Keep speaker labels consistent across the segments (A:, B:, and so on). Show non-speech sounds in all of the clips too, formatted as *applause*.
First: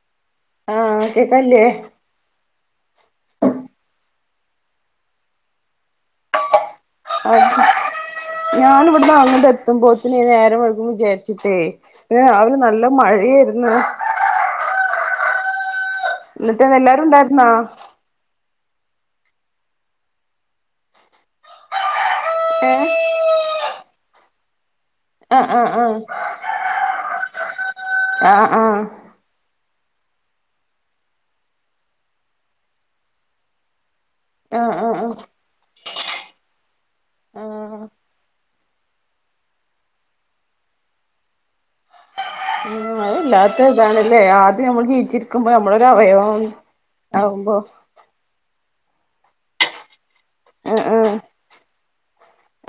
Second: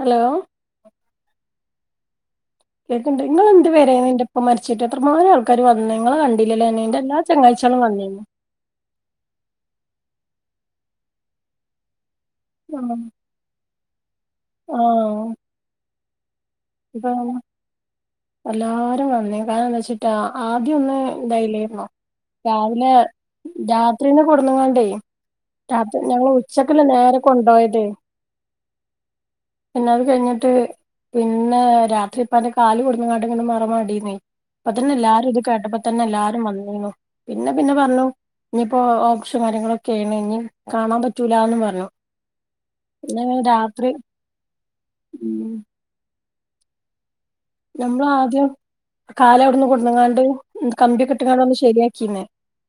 A: Hello
B: ആഹ കേക്കല്ലേ
A: കേക്കണ്ട് നിങ്ങ എന്ത് വരന്റെ ഇപ്പ മരിച്ചിട്ട് എത്രമാം ആൾക്കാർ വന്ന നിങ്ങ വണ്ടീല്ല
B: അത ഞാൻിവിടന്ന് അങ്ങോട്ട എത്തുമ്പോ അ നേരം മുഴക്കുമ്പ വിചാരിച്ചിട്ടേ ഏ അവല് നല്ല മഴയായിന്ന്
A: ആഹ്
B: ഇന്നത്തെ എല്ലാരും
A: ഇപ്പ
B: ഇണ്ടായിരുന്നാ
A: എല്ലാരും വന്നി കാരണം എന്താ വെച്ചിട്ടാ ആദ്യം ഒന്ന ഇന്തായില്ലായിുന്നോ
B: ഏഹ്
A: രാവിലെ രാത്രിീന്ന് കൊടന്നങ്ങണ്ടേ
B: ആഹ്
A: അത്
B: ആഹ്
A: ഞങ്ങള്ൾ ഉച്ചക്കല്ല നേരെ കൊണ്ടു പോോയത്
B: ആഹ് ആഹ്
A: പിന്നെത് കഴിഞ്ഞിട്ട് പിന്നെ രാത്രി ഇപ്പ അന്റെ കാല് കൊടന്ന്ങ്ങാട്ടിങ്ങനെ മറംടിന്ന
B: ആഹ്
A: അപ്പ
B: ആഹ്
A: തന്നെ
B: ആഹ്
A: എല്ലാരും ഇത് കേട്ടപ്പ തന്നെ എല്ലാരും വന്നീു പിന്നെ
B: ആഹ്
A: പിന്നെ
B: ആഹ്
A: പറഞ്ഞു ഇനിയിപ്പോ ഓപസും കാര്യങ്ങളൊക്കെയ ആാണ് ഇനി കാണാൻ പറ്റൂലന്ന് പറഞ്ഞു പിന്നെ അങ്ങനെ
B: അതല്ലാത്ത
A: രാത്രി
B: ഇതാണല്ലേ ആദ്യം നമ്മൾ
A: ഉം
B: ജീവിച്ചിരിക്കുമ്പോൾ നമ്മളൊ ഒരു അവയവം ആവുമ്പോ
A: നമ്മള ആദ്യം കാല ഇവിടന്ന് കൊടുങ്ങാണ്ട്
B: ആഹ്
A: കമ്പിയ
B: ആഹ്
A: കിട്ടങ്ങാണ്ട് ഒന്ന് ശരിയ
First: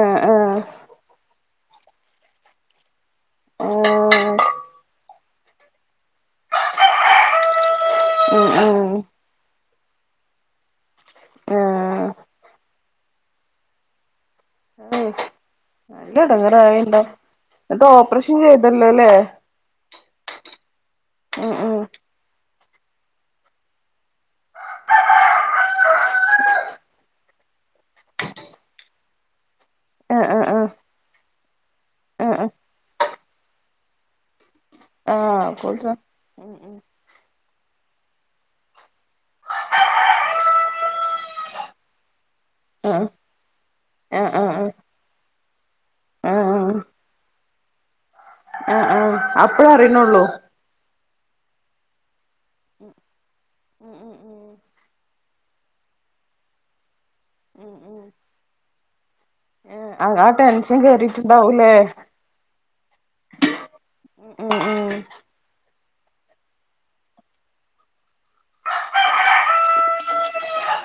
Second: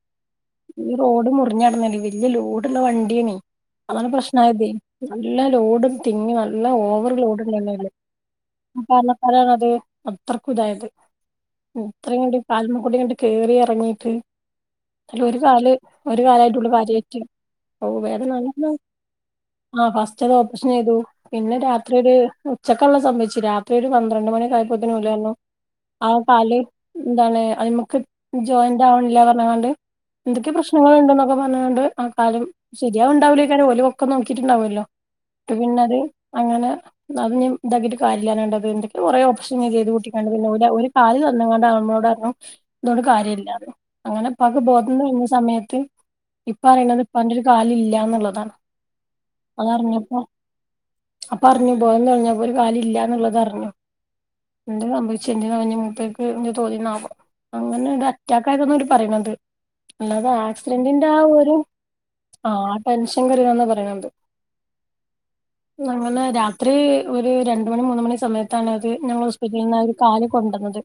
B: ആഹ്
A: ഈ റോഡ് മുറിഞ്ഞടന്നല്ലേ വല്യ ലോഡള്ള വണ്ടിയണ
B: ആഹ്
A: അങ്ങന
B: ആഹ്
A: പ്രശ്നയത് നല്ല ലോഡും തിങ്ങ് നല്ല ഓവർ ലോഡും തന്നെയല്ല
B: ഉം ഉം
A: അ അത്രക്കതായത് മ്
B: ആഹ്
A: ഇത്രയും കണ്ട് *unintelligible* കേറി എറങ്ങീട്ട് അല്ല ഒരു കാല്
B: നല്ല
A: ഒരു കാലയിട്ടുള്ള
B: എടങ്ങേറായിണ്ടാവും
A: *unintelligible*
B: എന്നിട്ട്
A: ഓ വേദന
B: ഓപ്പറേഷൻ
A: *unintelligible*
B: ചെയ്തല്ലോല്ലേ
A: ആ ഫസ്റ്റ് അത് ഓപ്പറേഷൻ ചെയ്തു,
B: ഉം
A: പിന്നെ
B: ഉം
A: രാത്രി ഒര് മ് ഉച്ചക്കെള്ള സംഭവിച്ചു രാത്രി ഒരു പന്ത്രണ്ട് മണിയൊക്കെ ആയപ്പോത്തെനു *unintelligible* ആ കാല് എന്താണ് അത് മ്മക്ക് ജോയിന്റ് ആവണില്ല പറഞ്ഞണ്ട്.
B: ആഹ്
A: എന്തൊക്കെ
B: ആഹ് ആഹ്
A: പ്രശ്നങ്ങൾ ഇണ്ടന്നൊക്കെ പറഞ്ഞത് കൊണ്ട് ആ കാലം
B: ആഹ്
A: ശരിയാവണ്ടാവില്ലോക്ക ഓലും പൊക്കം നോക്കിട്ടുണ്ടാവുല്ലോ.
B: ആഹ്
A: പിന്നെ
B: കൊഴസ
A: അത് അങ്ങനെ അത് ഇനിം ഇതാക്കിട്ട് കാര്യല്ലാണ്ടത് എന്തൊക്കെയോ കൊറേ ഒ *unintelligible* ചെയ്ത് കൂട്ടിക്കണ്ട് പിന്നെ ഒര ഒരു കാലി തന്ന കൊണ്ട നമ്മളോട് പറഞ്ഞു ഇതുകൊണ്ട്
B: ആഹ്
A: കാര്യല്ലായിരുന്നു അങ്ങനെ
B: ആഹ്
A: ഉപ്പാക്ക്
B: ആഹ്
A: ബോധം വരുന്ന സമയത്ത് ഇപ്പ
B: ആഹ്
A: അറിയണത് ഇപ്പന്റെ ഒരു കാല ഇല്ലാന്നുള്ളതാണ്.
B: ആഹ് ആഹ് അപ്പഴ അറിയണുള്ളൂ.
A: അപ്പ അറിഞ്ഞു ബോധം തെളിഞ്ഞപ്പോ ഒരു കാല് ഇല്ലാന്നുള്ളത് അറിഞ്ഞു. *unintelligible* സംഭവിച്ച് *unintelligible* ഇനി മൂപ്പര്ക്ക് *unintelligible* തോന്നി *unintelligible* അങ്ങനെ ഒരു അറ്റാക്ക് *unintelligible* അവര് പറയണത്,
B: ആ
A: അല്ലാതെ
B: ടെൻഷൻ
A: ആക്സിഡന്റിന്റെ ആ ഒരു
B: കേറിട്ടുണ്ടാവൂലേ
A: ആഹ് ആ ടെൻഷൻ *unintelligible* പറയണത്.
B: ആഹ്
A: ഞങ്ങള് രാത്രി ഒരു ഒര് രണ്ട് മണി മൂന്ന് മണി സമയത്താണ് അ ത് ഞങ്ങൾ ഹോസ്പിറ്റലിൽ നിന്ന് ആ ഒരു കാല് കൊണ്ടുന്നത്.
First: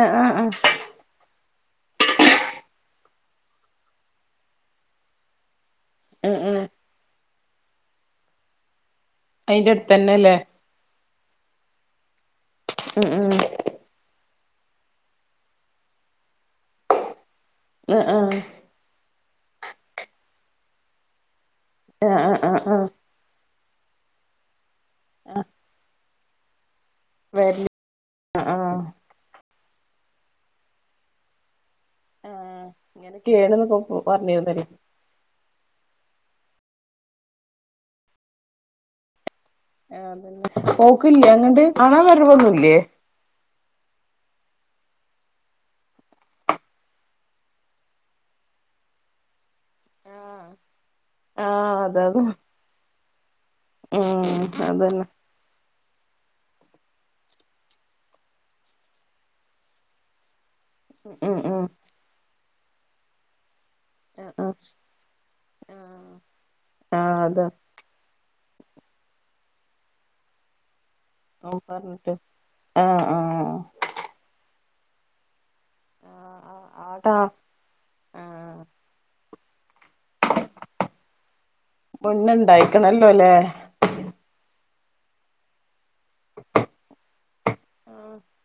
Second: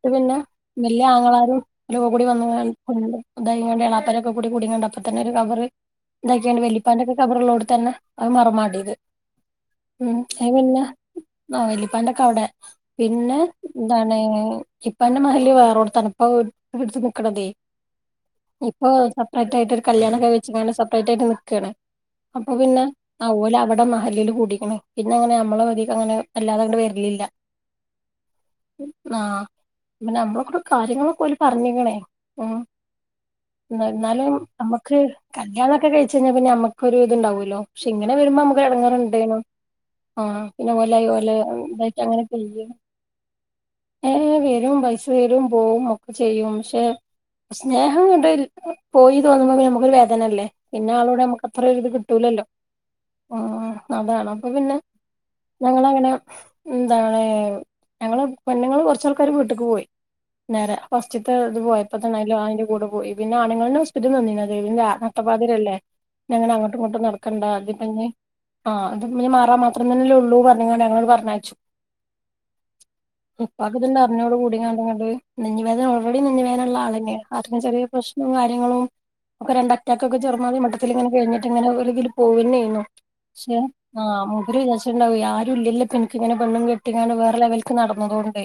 A: ട്ട്
B: ആഹ്
A: പിന്നെ
B: ആഹ്
A: വല്ല്യ ആങ്ങളാരും *unintelligible* കൂടി വന്ന് ഇങ്ങനെ *unintelligible* കൂടി കുടി ണ്ട് അപ്പ തന്നെ ഒരു കബറ്
B: ഉം ഉം
A: ഇതാക്കിയാണ്ട് വല്ലിപ്പാന്റെ ഓക്കെ കബറുള്ളോട്ത്ത് തന്നെ അത് മറമാടി ഇത്.
B: അയിന്റെ
A: മ്
B: അടുത്തന്നെല്ലേ
A: അയ് പിന്നെ ആ വലിപ്പാന്റെക്കെ അവിടെ,
B: ഉം ഉം
A: പിന്നെ എന്താണ് *unintelligible* ഇപ്പാന്റെ മഹല്ല് വേറോട്ത്താണ്. പ്പ ഇട്ത്ത് നിക്ക്ണതേ
B: ആഹ്
A: ഇപ്പൊ റേറ്റ് ആയ്ട്ട് ഒരു കല്യാണൊക്കെ വെച്ച് ക്കാണ്ട് സെപ്പറേറ്റ് ആയ്ട്ട് നിക്കാണ്.
B: ആഹ് ആഹ് ആഹ്
A: അപ്പൊ
B: ആഹ്
A: പിന്നെ
B: ആഹ്
A: ഓല് അവടെ മഹല്ല്ല് കൂടിക്ക് ണ്. പിന്നെ അങ്ങനെ
B: ആഹ്
A: നമ്മളെ പെരീക്ക് അങ്ങനെ വല്ലാതാണ്ട് വ ര്ലില്ല.
B: വരല് ആഹ് ആഹ്
A: ആഹ്. പിന്ന നമ്മള കൂടെ കാര്യങ്ങളൊക്കെ ഓല് പർഞ്ഞ്ക്ക്ണ്. ഉം
B: ആഹ് ഇങ്ങനൊക്കെയാണ്ന്നൊക്കെ
A: ന്നാലും
B: പറഞ്ഞിരുന്നല്ലേ
A: നമ്മക്ക് കല്യാണം ക്കെ കഴിച്ചഴിഞ്ഞാ പിന്നെ നമ്മ ക്കൊരു ഇതുണ്ടാവൊല്ലോ. പശേ ഇങ്ങനെ വരുമ്പോ നമുക്കെരു എടങ്ങേറുണ്ടയ്നും.
B: ആ പിന്നെ പോക്ക്ല്ലേ അങ്ങട്ട്
A: ഇതായിട്ട്
B: കാണാൻ
A: അങ്ങനെ കയ്യും
B: വരവൊന്നുല്ലേ?
A: ഏഹ് വരും പൈസ തരും പോവും ഒക്കെ ചെയ്യും ശേ സ്നേഹം ങ്ങട്ട് പോയി തോന്നുമ്പോ പിന്നെ അമ്മക്കൊരു
B: ആഹ്
A: വേദനല്ലേ. പിന്നാളോട് നമുക്കത്ര ഒരിത്
B: അതാണ്
A: കിട്ടൂലല്ലോ. ആഹ് അതാണ്
B: ഉം
A: അപ്പ പിന്നെ
B: അതന്നെ
A: ഞങ്ങളങ്ങ നെ എന്താണ് ഞങ്ങള് പെണ്ണുങ്ങള് കൊർച്ചാൾക്കാര് വീട്ട്ക്ക് പോയി. നേരെ ഫസ്റ്റ്ത്തെ
B: ഉം
A: ഇത്
B: ഉം
A: പോയപ്പ തന്നെ അയ്ലോ അയിന്റെ കൂടെ പോയി. പിന്നെ ആണുങ്ങളന്നെ ചുറ്റും
B: ആഹ്
A: നിന്നിനത്.
B: ആഹ്
A: പിന്നെ നട്ടപാതിരല്ലേ.
B: ആഹ്
A: ഞങ്ങളങ്ങോട്ടും ഇങ്ങോട്ടും
B: ആഹ്
A: നട്ക്കണ്ട.
B: അതാ
A: ത്പ്പഞ്ഞ് ആഹ് അത് മി മാറാൻ മാത്രന്നെല്ലേള്ളൂ പർഞ്ഞ്ങ്ങാണ്ട് ഞങ്ങള്ങ്ങട്ട് പർഞ്ഞയച്ചു.
B: ഓൻ പറഞ്ഞിട്ട് ആഹ് ആഹ്
A: ഇപ്പാക്ക് ത്ണ്ട് അർഞ്ഞോടുകൂ ടിങ്ങാണ്ടിങ്ങട്ട് നെഞ്ഞ്വേദന ഓൾറെഡി നെഞ്ഞ് വേനള്ള
B: ആഹ് ആഹ്
A: ആളന്നയാണ്. ആർട്ടിന് ചെറിയ പ്രശ്നോം
B: ആഹ്
A: കാര്യങ്ങളും ഒക്കെ രണ്ട് അറ്റാക്കൊക്കെ ചെറുമാതിരി മട്ടത്തിലിങ്ങനെ കഴിഞ്ഞിട്ട്ങ്ങനെ ഒര്തില് പോവന്നേന്നു.
B: മുന്നെണ്ടായിക്കണല്ലോല്ലേ
A: ഷെ ആ മുപ്പര് വിചാരിച്ച്ണ്ടാവൊ ആരും ഇല്ലല്ലോപ്പൻക്ക് ഇങ്ങനെ പെണ്ണും കെട്ടിങ്ങാണ്ട് വേറെ ലെവൽക്ക്
B: ആഹ്
A: നടന്നതോണ്ടേ.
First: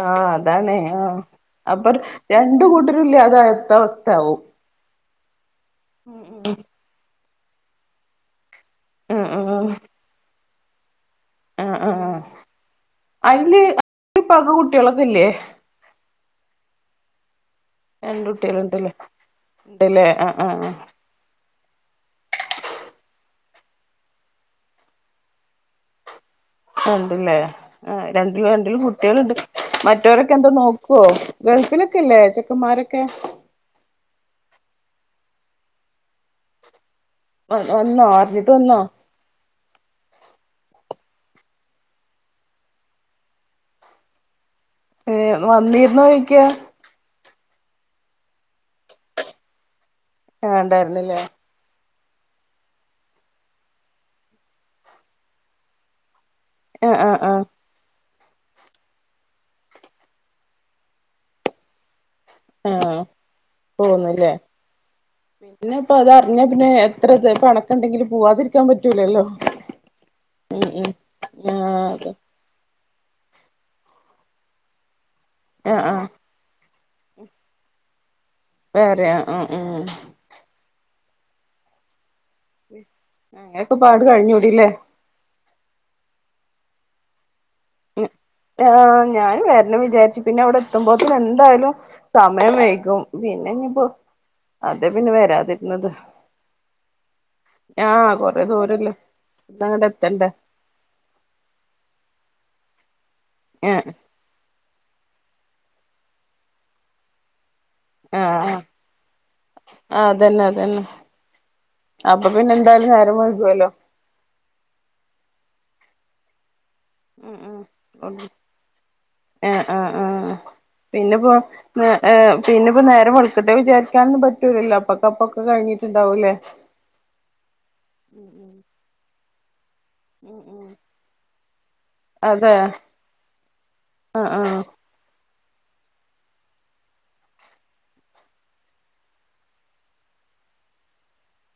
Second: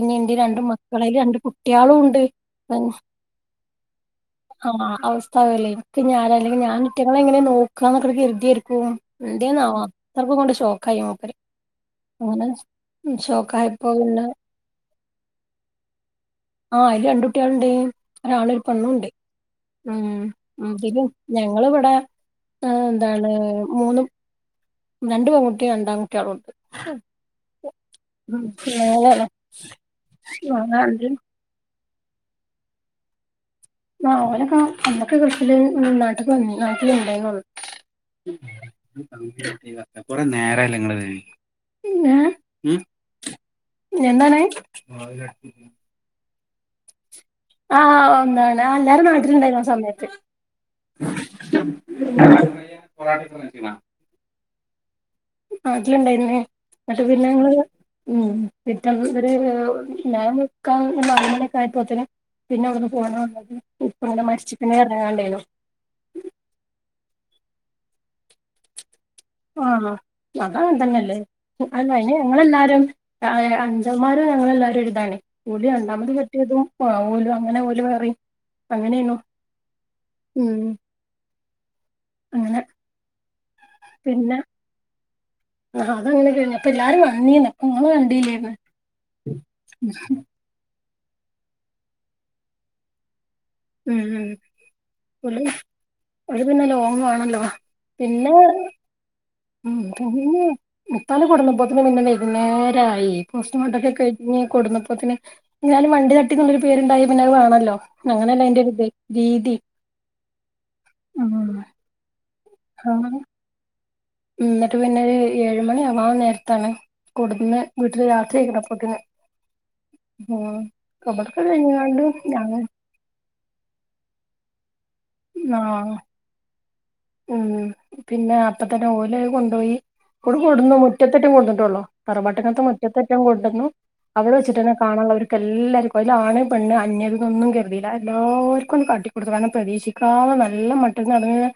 B: ആഹ്
A: രണ്ട്
B: അതാണ്
A: മക്കളേല്
B: ആഹ്
A: രണ്ട്
B: അപ്പൊ
A: കുട്ട്യാളുണ്ട്.
B: രണ്ട് കൂട്ടരും ഇല്ലാതായത്ത അവസ്ഥാവും
A: ആഹ് അവസ്ഥാവല്ലേ. ഇൻക്ക്ന് ആരാ അല്ലെങ്കി
B: ഉം
A: ഞാൻ ഈറ്റങ്ങളെങ്ങനെ നോ ക്കാന്നൊക്കെ കര്തിയാര്ക്കും.
B: ഉം ഉം ഉം
A: എന്തേന്നാവോ അത്രക്കും ങ്ങട്ട് ഷോക്കായി മൂപ്പര്.
B: ആഹ് ആഹ്
A: അങ്ങനെ
B: അയില്
A: ഷോക്കായപ്പോ പിന്നെ
B: ഇപ്പക കുട്ടികളൊക്കെ ഇല്ലേ
A: ആയി കുട്ട്യളിണ്ട്
B: രണ്ട്
A: ഒരാണു
B: കുട്ടികളുണ്ടല്ലേ
A: ഒരുപെണ്ണുണ്ട്
B: ഉണ്ടല്ലേ
A: ഉം
B: ആഹ് ആഹ്
A: *unintelligible* ഞ ങ്ങളിവടെ എന്താണ് മൂന്നും രണ്ട് പെൺകുട്ടിം രണ്ടാൺകുട്ട്യാളോണ്ട്.
B: ഒണ്ടല്ലേ ആ രണ്ട് രണ്ടിലും കുട്ട്യാളുണ്ട്. മറ്റവരൊക്കെ എന്താ നോക്കുവോ ഗൾഫിലൊക്കല്ലേ ചെക്കന്മാരൊക്കെ?
A: ആ അവരൊക്കെ നമ്മക്ക് കൃഷില് നാട്ട്ക്ക് വന്നേ നാ
B: വന്നോ അറിഞ്ഞിട്ട് വന്നോ
A: *inaudible* കുറേനേരയല്ല എന്താണ്?
B: ക്ക്യാ.
A: ആ ഒന്നാണ് ആ എല്ലാരും നാട്ടിലുണ്ടായിരുന്നു ആ സമേത്ത്.
B: വേണ്ടാരുന്നില്ലേ?
A: *inaudible* നാട്ടിലിണ്ടായിരുന്നേ
B: ആ
A: എന്നിട്ട്
B: ആ
A: പിന്നെങ്ങള്
B: ആ
A: ഉം പിറ്റന്ന് ഒരു ഞാൻ നിക്കാം നാല് മണിക്കെ ആയപ്പോത്തേന് പിന്നെ
B: ആ
A: അവിടന്ന് *unintelligible* ഉപ്പങ്ങനെ
B: പോന്നില്ലേ
A: മരിച്ച് പിന്നെ ഇറങ്ങാണ്ടായ്നു.
B: ത്ര ഇതായി പെണക്കണ്ടെങ്കിലും പൂവാതിരിക്കാൻ പറ്റ്
A: ആ അതങ്ങൻ
B: ഉം
A: തന്നെല്ലേ
B: ആ അതെ
A: ങ്ങളെല്ലാരും ആ അഞ്ചന്മാരും ഞങ്ങളെല്ലാരും ഒരിതാണേ *unintelligible*
B: ആ ആ
A: രണ്ടാമത് കെട്ടിയതും ആ ഓലു അങ്ങനെ ഓലു വേറെയും
B: വേറെ
A: അങ്ങനെണു
B: ആ ആ ഉം
A: ഉം അങ്ങനെ
B: അങ്ങനെയൊക്കെ പാട്
A: പിന്നെ
B: കഴിഞ്ഞൂടില്ലേ
A: ആ അതങ്ങനെ ചെയ്യണേ. അപ്പല്ലാരും വന്നീന് *unintelligible*
B: ആ ഞൻ വെരണം വിചാരിച്ചു പിന്നെ അവിടെത്തുമ്പോത്തനെന്തായാലും സമയം വെയ്കും. പിന്നെനിപ്പോ
A: ഉം ഉം
B: അതെ പിന്നെ
A: ഓല്
B: വരാതിരുന്നത്
A: അത് പിന്നെ ലോങ്ങ് ആണല്ലോ
B: ആ
A: പിന്നെ
B: കൊറേ ദൂരല്ലേ.
A: ഉം
B: ഇന്നങ്ങട്ട് എത്തണ്ടേ
A: പിന്നെ ഉപ്പാനെ കൊടുന്നപ്പത്തേനും പിന്നെ വൈകുന്നേരായി.
B: ആ ആ
A: പോസ്റ്റ്മോർട്ടൊക്ക കഴിഞ്ഞ് കൊടുന്നപ്പോന്നെ എന്നാലും വണ്ടി തട്ടിക്കൊരു പേരുണ്ടായി പിന്നെ അയ് വേണല്ലോ. അങ്ങനല്ലേ
B: ആഹ്
A: അയിന്റെ ഒരു ഇത് രീതി
B: ആഹ് അതന്നെ അതന്നെ
A: ആ
B: അപ്പൊ പിന്നെ എന്തായാലും നേരം വൈകുവല്ലോ.
A: ന്നട്ട് പിന്നെരു ഏഴു മണി ആവാൻ നേരത്താണ് കൊടുന്നെ വീട്ടില് യാത്ര ചെയണക്കപ്പത്തിന്.
B: ആ ആ ആ ആ പിന്നെപ്പോ നേ
A: കഴിഞ്ഞ്ങ്ങാണ്ട്
B: ഏ
A: ഞങ്ങ
B: പിന്നെപ്പോ നേരം വെളുക്കട്ടെ വിചാരിക്കാനൊന്നും പറ്റ് റ്റുലല്ലോ അപ്പക്കപ്പൊക്കെ
A: ആഹ്
B: കഴിഞ്ഞിട്ടുണ്ടാവൂലേ.
A: ഉം പിന്നെ അപ്പത്തറ്റം ഓലെ കൊണ്ടുപോയി കടെ
B: ഉം ഉം
A: കൂടുന്നു മുറ്റത്തറ്റം കൂടുന്നിട്ടള്ളോ
B: അതെ
A: പററവട്ടനത്ത് മുറ്റത്തറ്റം കൊണ്ടുന്നു
B: ആഹ്
A: അവിടെ
B: ആഹ്
A: വെച്ചിട്ട് തന്നെ കാണാനുള്ളർ എല്ലാർക്കും അതില ആാണ് പെണ് അന്യതിന്നൊന്നും കരുതിയില്ല എല്ലാവർക്കും ഒും കാട്ടിക്കൊടുത്ത കണം പ്രതീക്ഷിക്കാ നല്ല മട്ടന്ന് നടന്ന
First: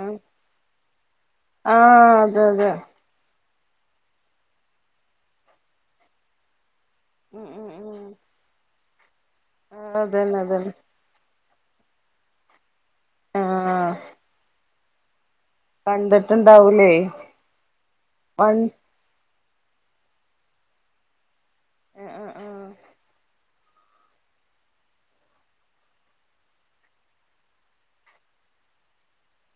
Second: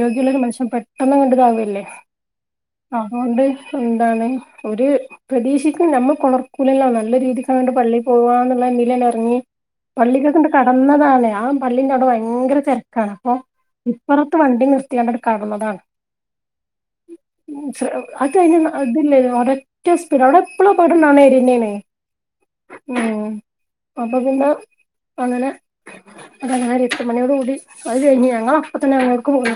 B: ആഹ്
A: മനുഷ്യൻ പെട്ടെന്ന് കണ്ടതാവല്ലേ
B: ആഹ് അതെ അതെ
A: അതുകൊണ്ട് എന്താണ് ഒരു പ്രദേീശിക്കും നമ്മൾ പുണർ സ്കൂലല്ല നല്ല
B: ഉം ഉം
A: രീതിക്ക്ണ്ട്
B: ഉം
A: പള്ളിയി പോവാുകന്നുള്ള എന്തില തന്ന ഇറങ്ങി
B: ആഹ്
A: പള്ളികെ
B: അതന്നെ
A: കൊണ്ട്
B: അതന്നെ
A: കടന്നതാണ് ആ പള്ളിയ ക ഭയങ്കര തിരക്കാണ് അപ്പൊ
B: ആഹ്
A: ഇപ്പറ നിർത്തിയ ണതാണ്
B: കണ്ടിട്ടുണ്ടാവൂലേ
A: അത്
B: വൺ
A: അതില്ലേ റ്റ സ്പീഡ അവിടെ എപ്പഴോ പോയിട്ടും നന്നായിരിുന്നേന
B: ആഹ് ആഹ്
A: ഉ അപ്പൊ പിന്ന അങ്ങനെ അതര എത്ര മണിയോട് കൂടി അത് കഴിഞ്ഞഞ്ങ്ങ അപ്പൊ തന്നെ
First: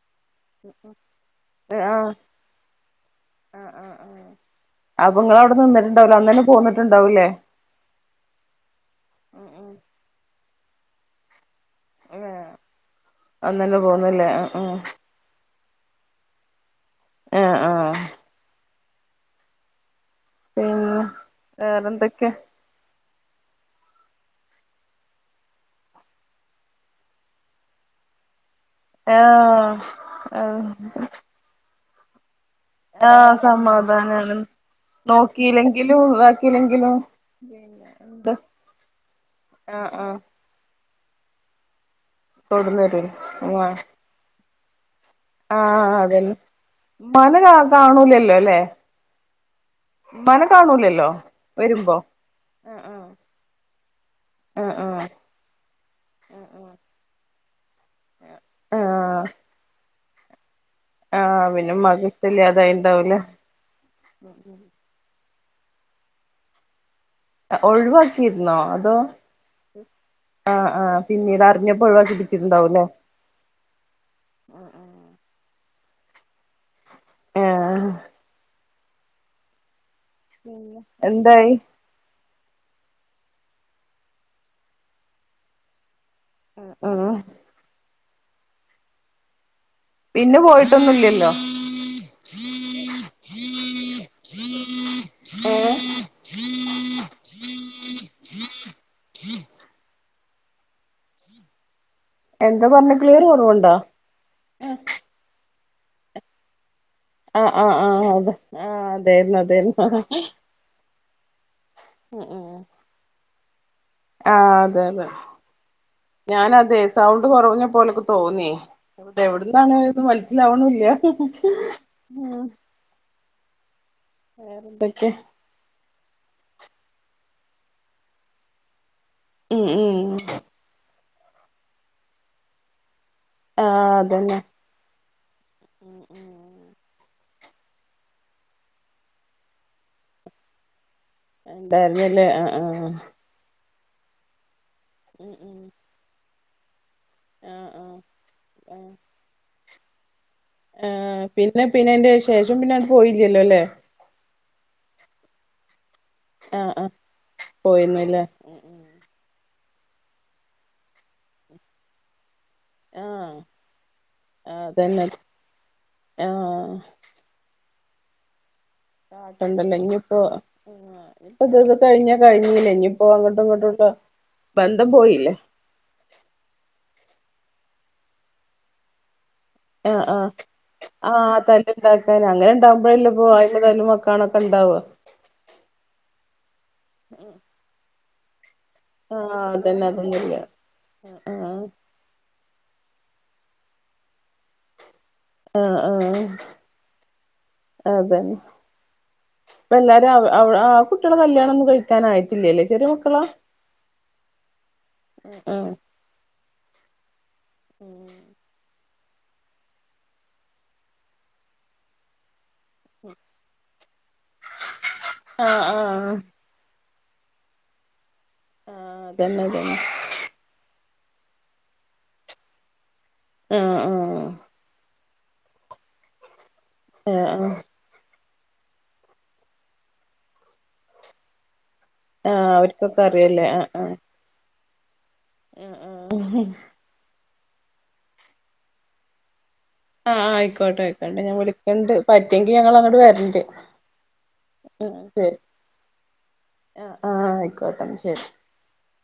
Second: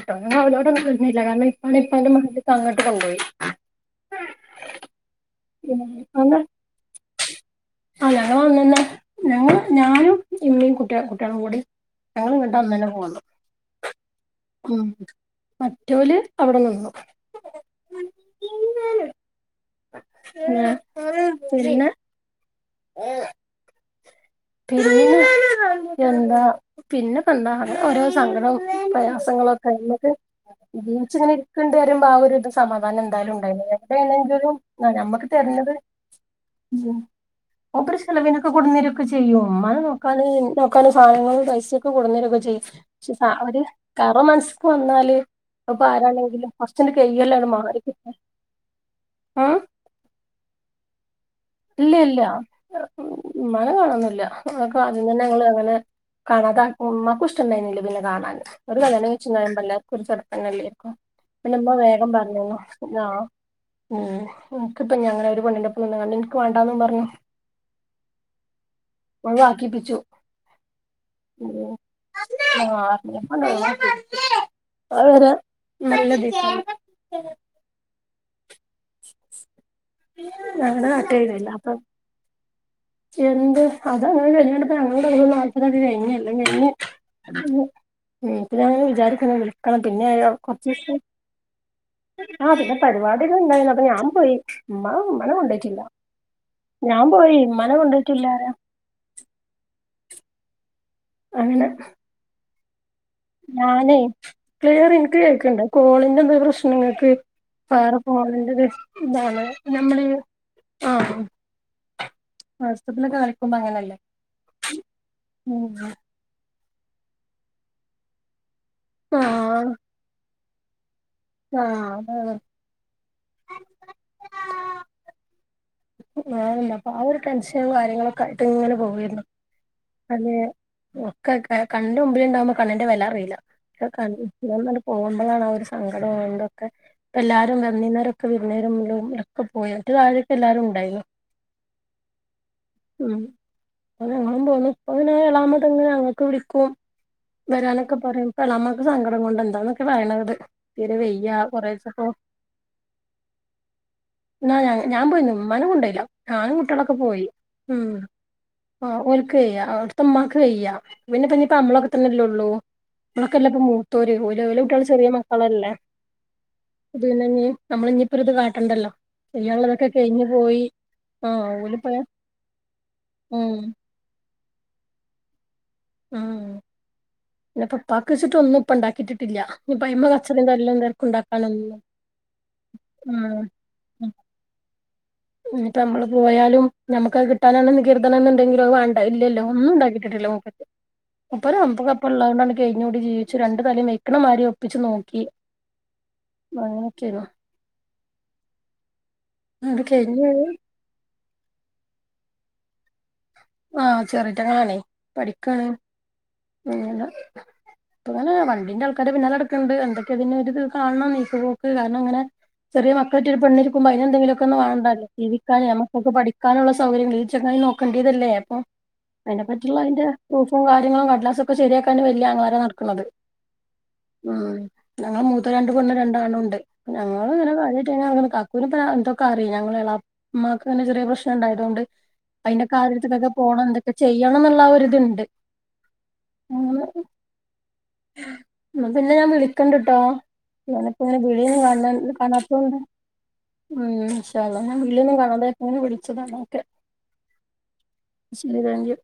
A: കേട്ടോ ഞ അവരോടൊന്നും കഞ്ഞില്ല കാരണം ഇപ്പ
B: ആഹ്
A: ഇപ്പ എന്റെ
B: ആഹ്
A: മേക്ക് അങ്ങോട്ട് കൊണ്ടുപോയി
B: അപ്പങ്ങള അവിടെ നിന്നിട്ടുണ്ടാവലോ അന്നേന്നെ പോന്നിട്ടുണ്ടാവൂലേ
A: ആ ഞങ്ങള് വന്നന്ന
B: ഉം
A: ഞങ്ങ
B: ഉം
A: ഞാനും ഇമ്മയും കുട്ട കുട്ടികള കൂടി ഞങ്ങൾ
B: ഏഹ്
A: കട്ടാ അന്ന തന്നെ പോന്നു
B: അങ്ങനെ പോന്നല്ലേ ആ ആ ഉഹ
A: മറ്റവല് അവിടെ നിന്നു
B: ആ ആ പിന്നെ വേറെന്തൊക്കെയെ
A: ഏഹ് പിന്നെ എന്താ പിന്നെ ഇപ്പൊ എന്താ ഓരോ സങ്കടവും. പ്രയാസങ്ങളൊക്കെ
B: ആഹ്
A: കഴിഞ്ഞിട്ട് ജീനിച്ച ഇങ്ങനെ ഇരിക്കോണ്ടേ വരുമ്പോ ആ ഒരു സ സമാധാനം എന്തായാലും
B: ആഹ്
A: ഉണ്ടായിട്ടില്ല,
B: സമാധാനാണ്
A: എവിടെയാണെങ്കിലും നമ്മുക്ക് തരഞ്ഞത്.
B: നോക്കിയില്ലെങ്കിലും ഇതാക്കിയില്ലെങ്കിലും പിന്നെ
A: മൂപ്പര്
B: എന്ത്
A: ചെലവിനൊക്കെ കൊണ്ടുവന്നു തരുവോ ഒക്കെ ചെയ്യും ഉമ്മാനെ
B: ആഹ് ആഹ്
A: നോക്കാന് നോക്കാന് സാധനങ്ങളും പൈസയൊക്കെ. ഒക്കെ കൊണ്ടുവന്നു തരുയൊക്കെ ചെയ്യും
B: തൊടുന്നരും
A: പക്ഷെ അവര്
B: ആ
A: കറ മനസ്. എന്നല് അപ്പൊ
B: ആഹ് അതന്നെ
A: ആരാണെങ്കിലും ഫസ്റ്റ്
B: ഉമ്മാനെ
A: കൈയെല്ലാം.
B: കാ
A: *unintelligible*
B: കാണൂലല്ലോ അല്ലേ
A: ആഹ്
B: ഉമ്മാനെ കാണൂലല്ലോ.
A: ഇല്ല
B: വരുമ്പോ
A: ഇല്ല
B: ആഹ് ആഹ്
A: ഉമ്മാനെ കാണുന്നില്ല. ഇല്ല ഉമ്മ
B: ആഹ്
A: കാണുന്ന ഞങ്ങള് അങ്ങനെ കാണാതക്കും ഉമ്മക്കും ഇഷ്ടണ്ടായിരുന്നില്ല. ഇതിന് കാണാൻ ഒരു
B: ആഹ്
A: കല്യാണം
B: ആഹ്
A: കഴിച്ചു ഞാൻ വെല്യ *unintelligible* അല്ലെ.
B: ആഹ്
A: പിന്നെ ഉമ്മ
B: ഉമ്മാക്ക്
A: വേഗം പറഞ്ഞുതന്നു എന്നാ
B: ഇഷ്ടല്ലാതായിണ്ടാവൂലേ
A: ഉം നിനക്കിട്ട് ഞങ്ങൾ ഒരു. *unintelligible* പെണ്ണിനെ പിന്നെ നിനക്ക് വേണ്ടന്ന് പറഞ്ഞു.
B: ഒഴിവാക്കിയിരുന്നോ അതോ
A: ഒഴിവാക്കിപ്പിച്ചു
B: ആഹ് ആഹ് പിന്നീട്
A: ഉം
B: അറിഞ്ഞപ്പോ ഒഴിവാക്കിപ്പിച്ചിട്ടുണ്ടാവൂല്ലേ
A: വളരെ നല്ല *unintelligible*
B: ഏഹ്
A: ഞങ്ങടെ നാടിൽ
B: എന്തായി
A: വല്ലപ്പോ എന്ത് അത് അങ്ങനെ കഴിഞ്ഞോണ്ട് ഇപ്പോ ഞങ്ങളോട് *unintelligible*
B: ആഹ്
A: കഴിഞ്ഞു. മ്മ് പിന്നെ അങ്ങനെ വിചാരിക്കുന്ന വില. കാരണം പിന്നെ ആയാലോ കൊറച്ച് ദിവസം. ആ പിന്നെ പരിപാടികൾ ഉണ്ടായിരുന്നു അപ്പൊ ഞാൻ പോയി ഉമ്മ ഉമ്മന കൊണ്ടട്ടില്ല. ഞാൻ പോയി ഉമ്മനെ കൊണ്ടോയിട്ടുമില്ല ആരാ. അങ്ങനെ
B: എന്താ പറഞ്ഞേ
A: ഞാനേ ക്ലിയർ എനിക്ക് കേക്കുണ്ട് കോളിന്റെ എന്തൊരു പ്രശ്നം. നിങ്ങക്ക്
B: ആഹ് ആഹ്
A: പാറു
B: ആഹ് അതെ
A: പോന്നേന്റെ
B: ആഹ്
A: വിഷമം
B: അതായിരുന്നു
A: നമ്മള്
B: അതായിരുന്നു
A: നമ്മള് ആഹ്.
B: ഉം ഉം
A: പത്തിലൊക്കെ ആയിരിക്കുമ്പോ അങ്ങനെയല്ലേ.
B: ആ അതെ അതെ ഞാന് അതെ സൗണ്ട് കുറവിന് പോലൊക്കെ തോന്നിയാ. അവിടെ
A: ആഹ്
B: എവിടുന്നാണ് എന്ന് മനസിലാവണില്ല.
A: ആഹ് ഉം
B: വേറെ എന്തൊക്കെ
A: ഞാനല്ലപ്പാ ആ ഒരു ടെൻഷനും കാര്യങ്ങളൊക്കെ ആയിട്ട് ഇങ്ങനെ പോവല്ലേ.
B: ഉം ഉം
A: ഒക്കെ ക കണ്ണിന്റെ മുമ്പിൽ ഉണ്ടാവുമ്പോ കണ്ണിന്റെ വില അറി ഒക്കെ
B: ആഹ്
A: കണ്ണിന്റെ
B: അതന്നെ
A: മുന്നീന്ന് അങ്ങ് പോകുമ്പോളാണ് ആ ഒരു സങ്കടമുണ്ട് ഒക്കെ. ഇപ്പ എല്ലാരും വന്നേരം ഒക്കെ വരുന്നേര മുന്നേ ഒക്കെ പോയിട്ട് ആദ്യയൊക്കെ എല്ലാരും ഉണ്ടായിരുന്നു.
B: ഉണ്ടായിരുന്നില്ലേ ആഹ് ആഹ്.
A: അതാ ഞങ്ങളും പോന്ന് അവൻ
B: ഉം
A: *unintelligible*
B: ഉം
A: അങ്ങനെ ഞങ്ങൾക്ക് വിളിക്കും.
B: ആഹ്
A: വരാനൊക്കെ പറയും എളമ്മക്ക്
B: ആഹ്
A: സങ്കടം കൊണ്ട് എന്താന്നൊക്കെ പറയണത്. തീരെ
B: ആഹ്
A: വെയ്യ
B: പിന്നെ പിന്നെ
A: കൊറേസം
B: എന്റെ ശേഷം പിന്നെ പോയില്ലല്ലോ.
A: എന്നാ ഞാ ഞാൻ പോയിന്ന് ഉമ്മനെ കൊണ്ടയില്ല ഞാനും
B: ആഹ് ആഹ്
A: കുട്ടികളൊക്കെ പോയി ഉം.
B: പോയിന്നില്ലേ ഉം
A: ക്യ അവുടെത്തെ ഉമ്മാക്ക് വയ്യാ പിന്നെ *unintelligible* നമ്മളെയൊക്കെ തന്നെല്ലേ ഉള്ളൂ.
B: ഉം
A: നമ്മളൊക്കെല്ല ഇപ്പ മൂത്തോര് ഓലോല്
B: ആഹ്
A: കുട്ടികൾ
B: അതന്നെ
A: ചെറിയ മക്കളല്ലേ.
B: ആഹ്
A: ഇത് തന്നെയല്ലേ നമ്മള് ഇനിയിപ്പോ ഇത് *unintelligible* ചെയ്യാനുള്ളത്.
B: ഇനിയിപ്പോ ഇപ്പൊ ഇത് കഴിഞ്ഞാ കഴിഞ്ഞല്ല ഇനിയിപ്പോ അങ്ങോട്ടും
A: ഉം
B: ഇങ്ങോട്ടുള്ള. ബന്ധം പോയില്ലേ
A: ഉം ഇപ്പൊപ്പകിച്ചിട്ട് ഒന്നുംപ്പണ്ടാക്കിട്ടി
B: ആഹ് ആഹ് ആഹ്
A: ഉണ്ടാക്കാനൊന്നും
B: തല്ലല്ണ്ടാക്കാൻ അങ്ങനെ ഇണ്ടാവ്മ്പോഴല്ലെപ്പോയിന് തല്ലുംമക്ക *unintelligible* ക്കണ്ടവ
A: ഉം പ്പ നമ്മള് പോയാലും ഞമ്മക്ക്ത് കിട്ടാനാണ് നികീർത്തന *unintelligible* എന്തെങ്കിലത്വണ്ടെ
B: ആഹ്
A: ഇല്ലല്ലോ
B: അതന്നെ
A: ഒന്നുണ്ടാക്കട്ടിട്ടില്ല
B: അതൊന്നുല്ല ആഹ്
A: മുപ്പ *unintelligible* കയിഞ്ഞുടി ജീവിച് രണ്ട് തലേം മേക്ണ മാരി ഒപ്പിച്ചു നോ
B: ആഹ് ആഹ് അഹ് അതന്നെ ഇപ്പ
A: എന്നിട്ട്
B: എല്ലാരും
A: കഴിഞ്ഞ്
B: അവ് അവ് ആ കുട്ടികളെ കല്യാണം ഒന്നും കഴിക്കൻ ആായിറ്റില്ലല്ലേ ചെറിയമക്കളാ
A: ആഹ് ചെറീറ്റകളാണേ പഠിക്കാണ്
B: ആഹ്
A: ങ്ങന
B: ഉം
A: അങ്ങന വൺണ്ടിന്റൾ ക്കന്റെ പിന്നാല നടക്കണ്ട് എന്തൊക്കെ അതിനോരിത് കാണം നീക്ക്പോക് കാർണം അങ്ങനെ ചെറിയ മക്കള ഒരു പെണ്ണിരി എന്തെങ്കിലുവൊക്ക ഒന്ന്വേണ്ടല്ലോ
B: ആഹ്
A: ജീവിക്കാനെ നമ്മക്കക്കെ
B: ആഹ്
A: പഠിക്കാന്ള്ള സൗകര്യങ്ങളി ചെങ്ങയി നോക്കണ്ണ്ട്യതല്ലേ പ്പോം
B: ആഹ് അതന്നെ അതന്നെ
A: അയിനെപ്പറ്റിള്ളെന്റെ പ്രൂഫ്യൂം കാര്യങ്ങളും കട്ലാസ്ക്കെ ശരിയാക്കാണ് വല്യ അങ്ങ്ളാരോം നട്ക്കണത്
B: ആഹ് ആഹ്
A: ഉം ഞങ്ങൾ മൂത്ത രണ്ട് പൊണ് രണ്ടാണുണ്ട്
B: ആഹ് ആഹ്
A: ഞങ്ങള്ൾങ്ങനെ *unintelligible* *unintelligible* എന്തൊക്കറി ഞങ്ങളെ ളേമ്മാക്ക്ന്നെ ചെറിയ പ്രശ്നംണ്ടായതൊണ്ട്
B: ആഹ് അവര്ക്കൊക്കെ അറിയ
A: പോണം എന്തൊക്കെ ചെയ്യണംന്ന്ള്ള ആ ഒരിത്ണ്ട്
B: ആഹ് ആഹ്
A: ന്നാ പിന്നെ ഞാൻ വിളി ക്കിണ്ട്ട്ടോ
B: ആഹ് ആയിക്കോട്ടെ ആയിക്കോട്ടെ ഞാൻ വിളിക്കണ്ട്
A: *unintelligible* കാണാ
B: പറ്റെങ്കി ഞങ്ങള്
A: *unintelligible*
B: അങ്ങട് വരണ്ട്
A: ഉം ഷാ
B: ഉം ശരി
A: *unintelligible*
B: ആഹ് ആഹ് ആയിക്കോട്ടെ
A: ശരി താങ്കു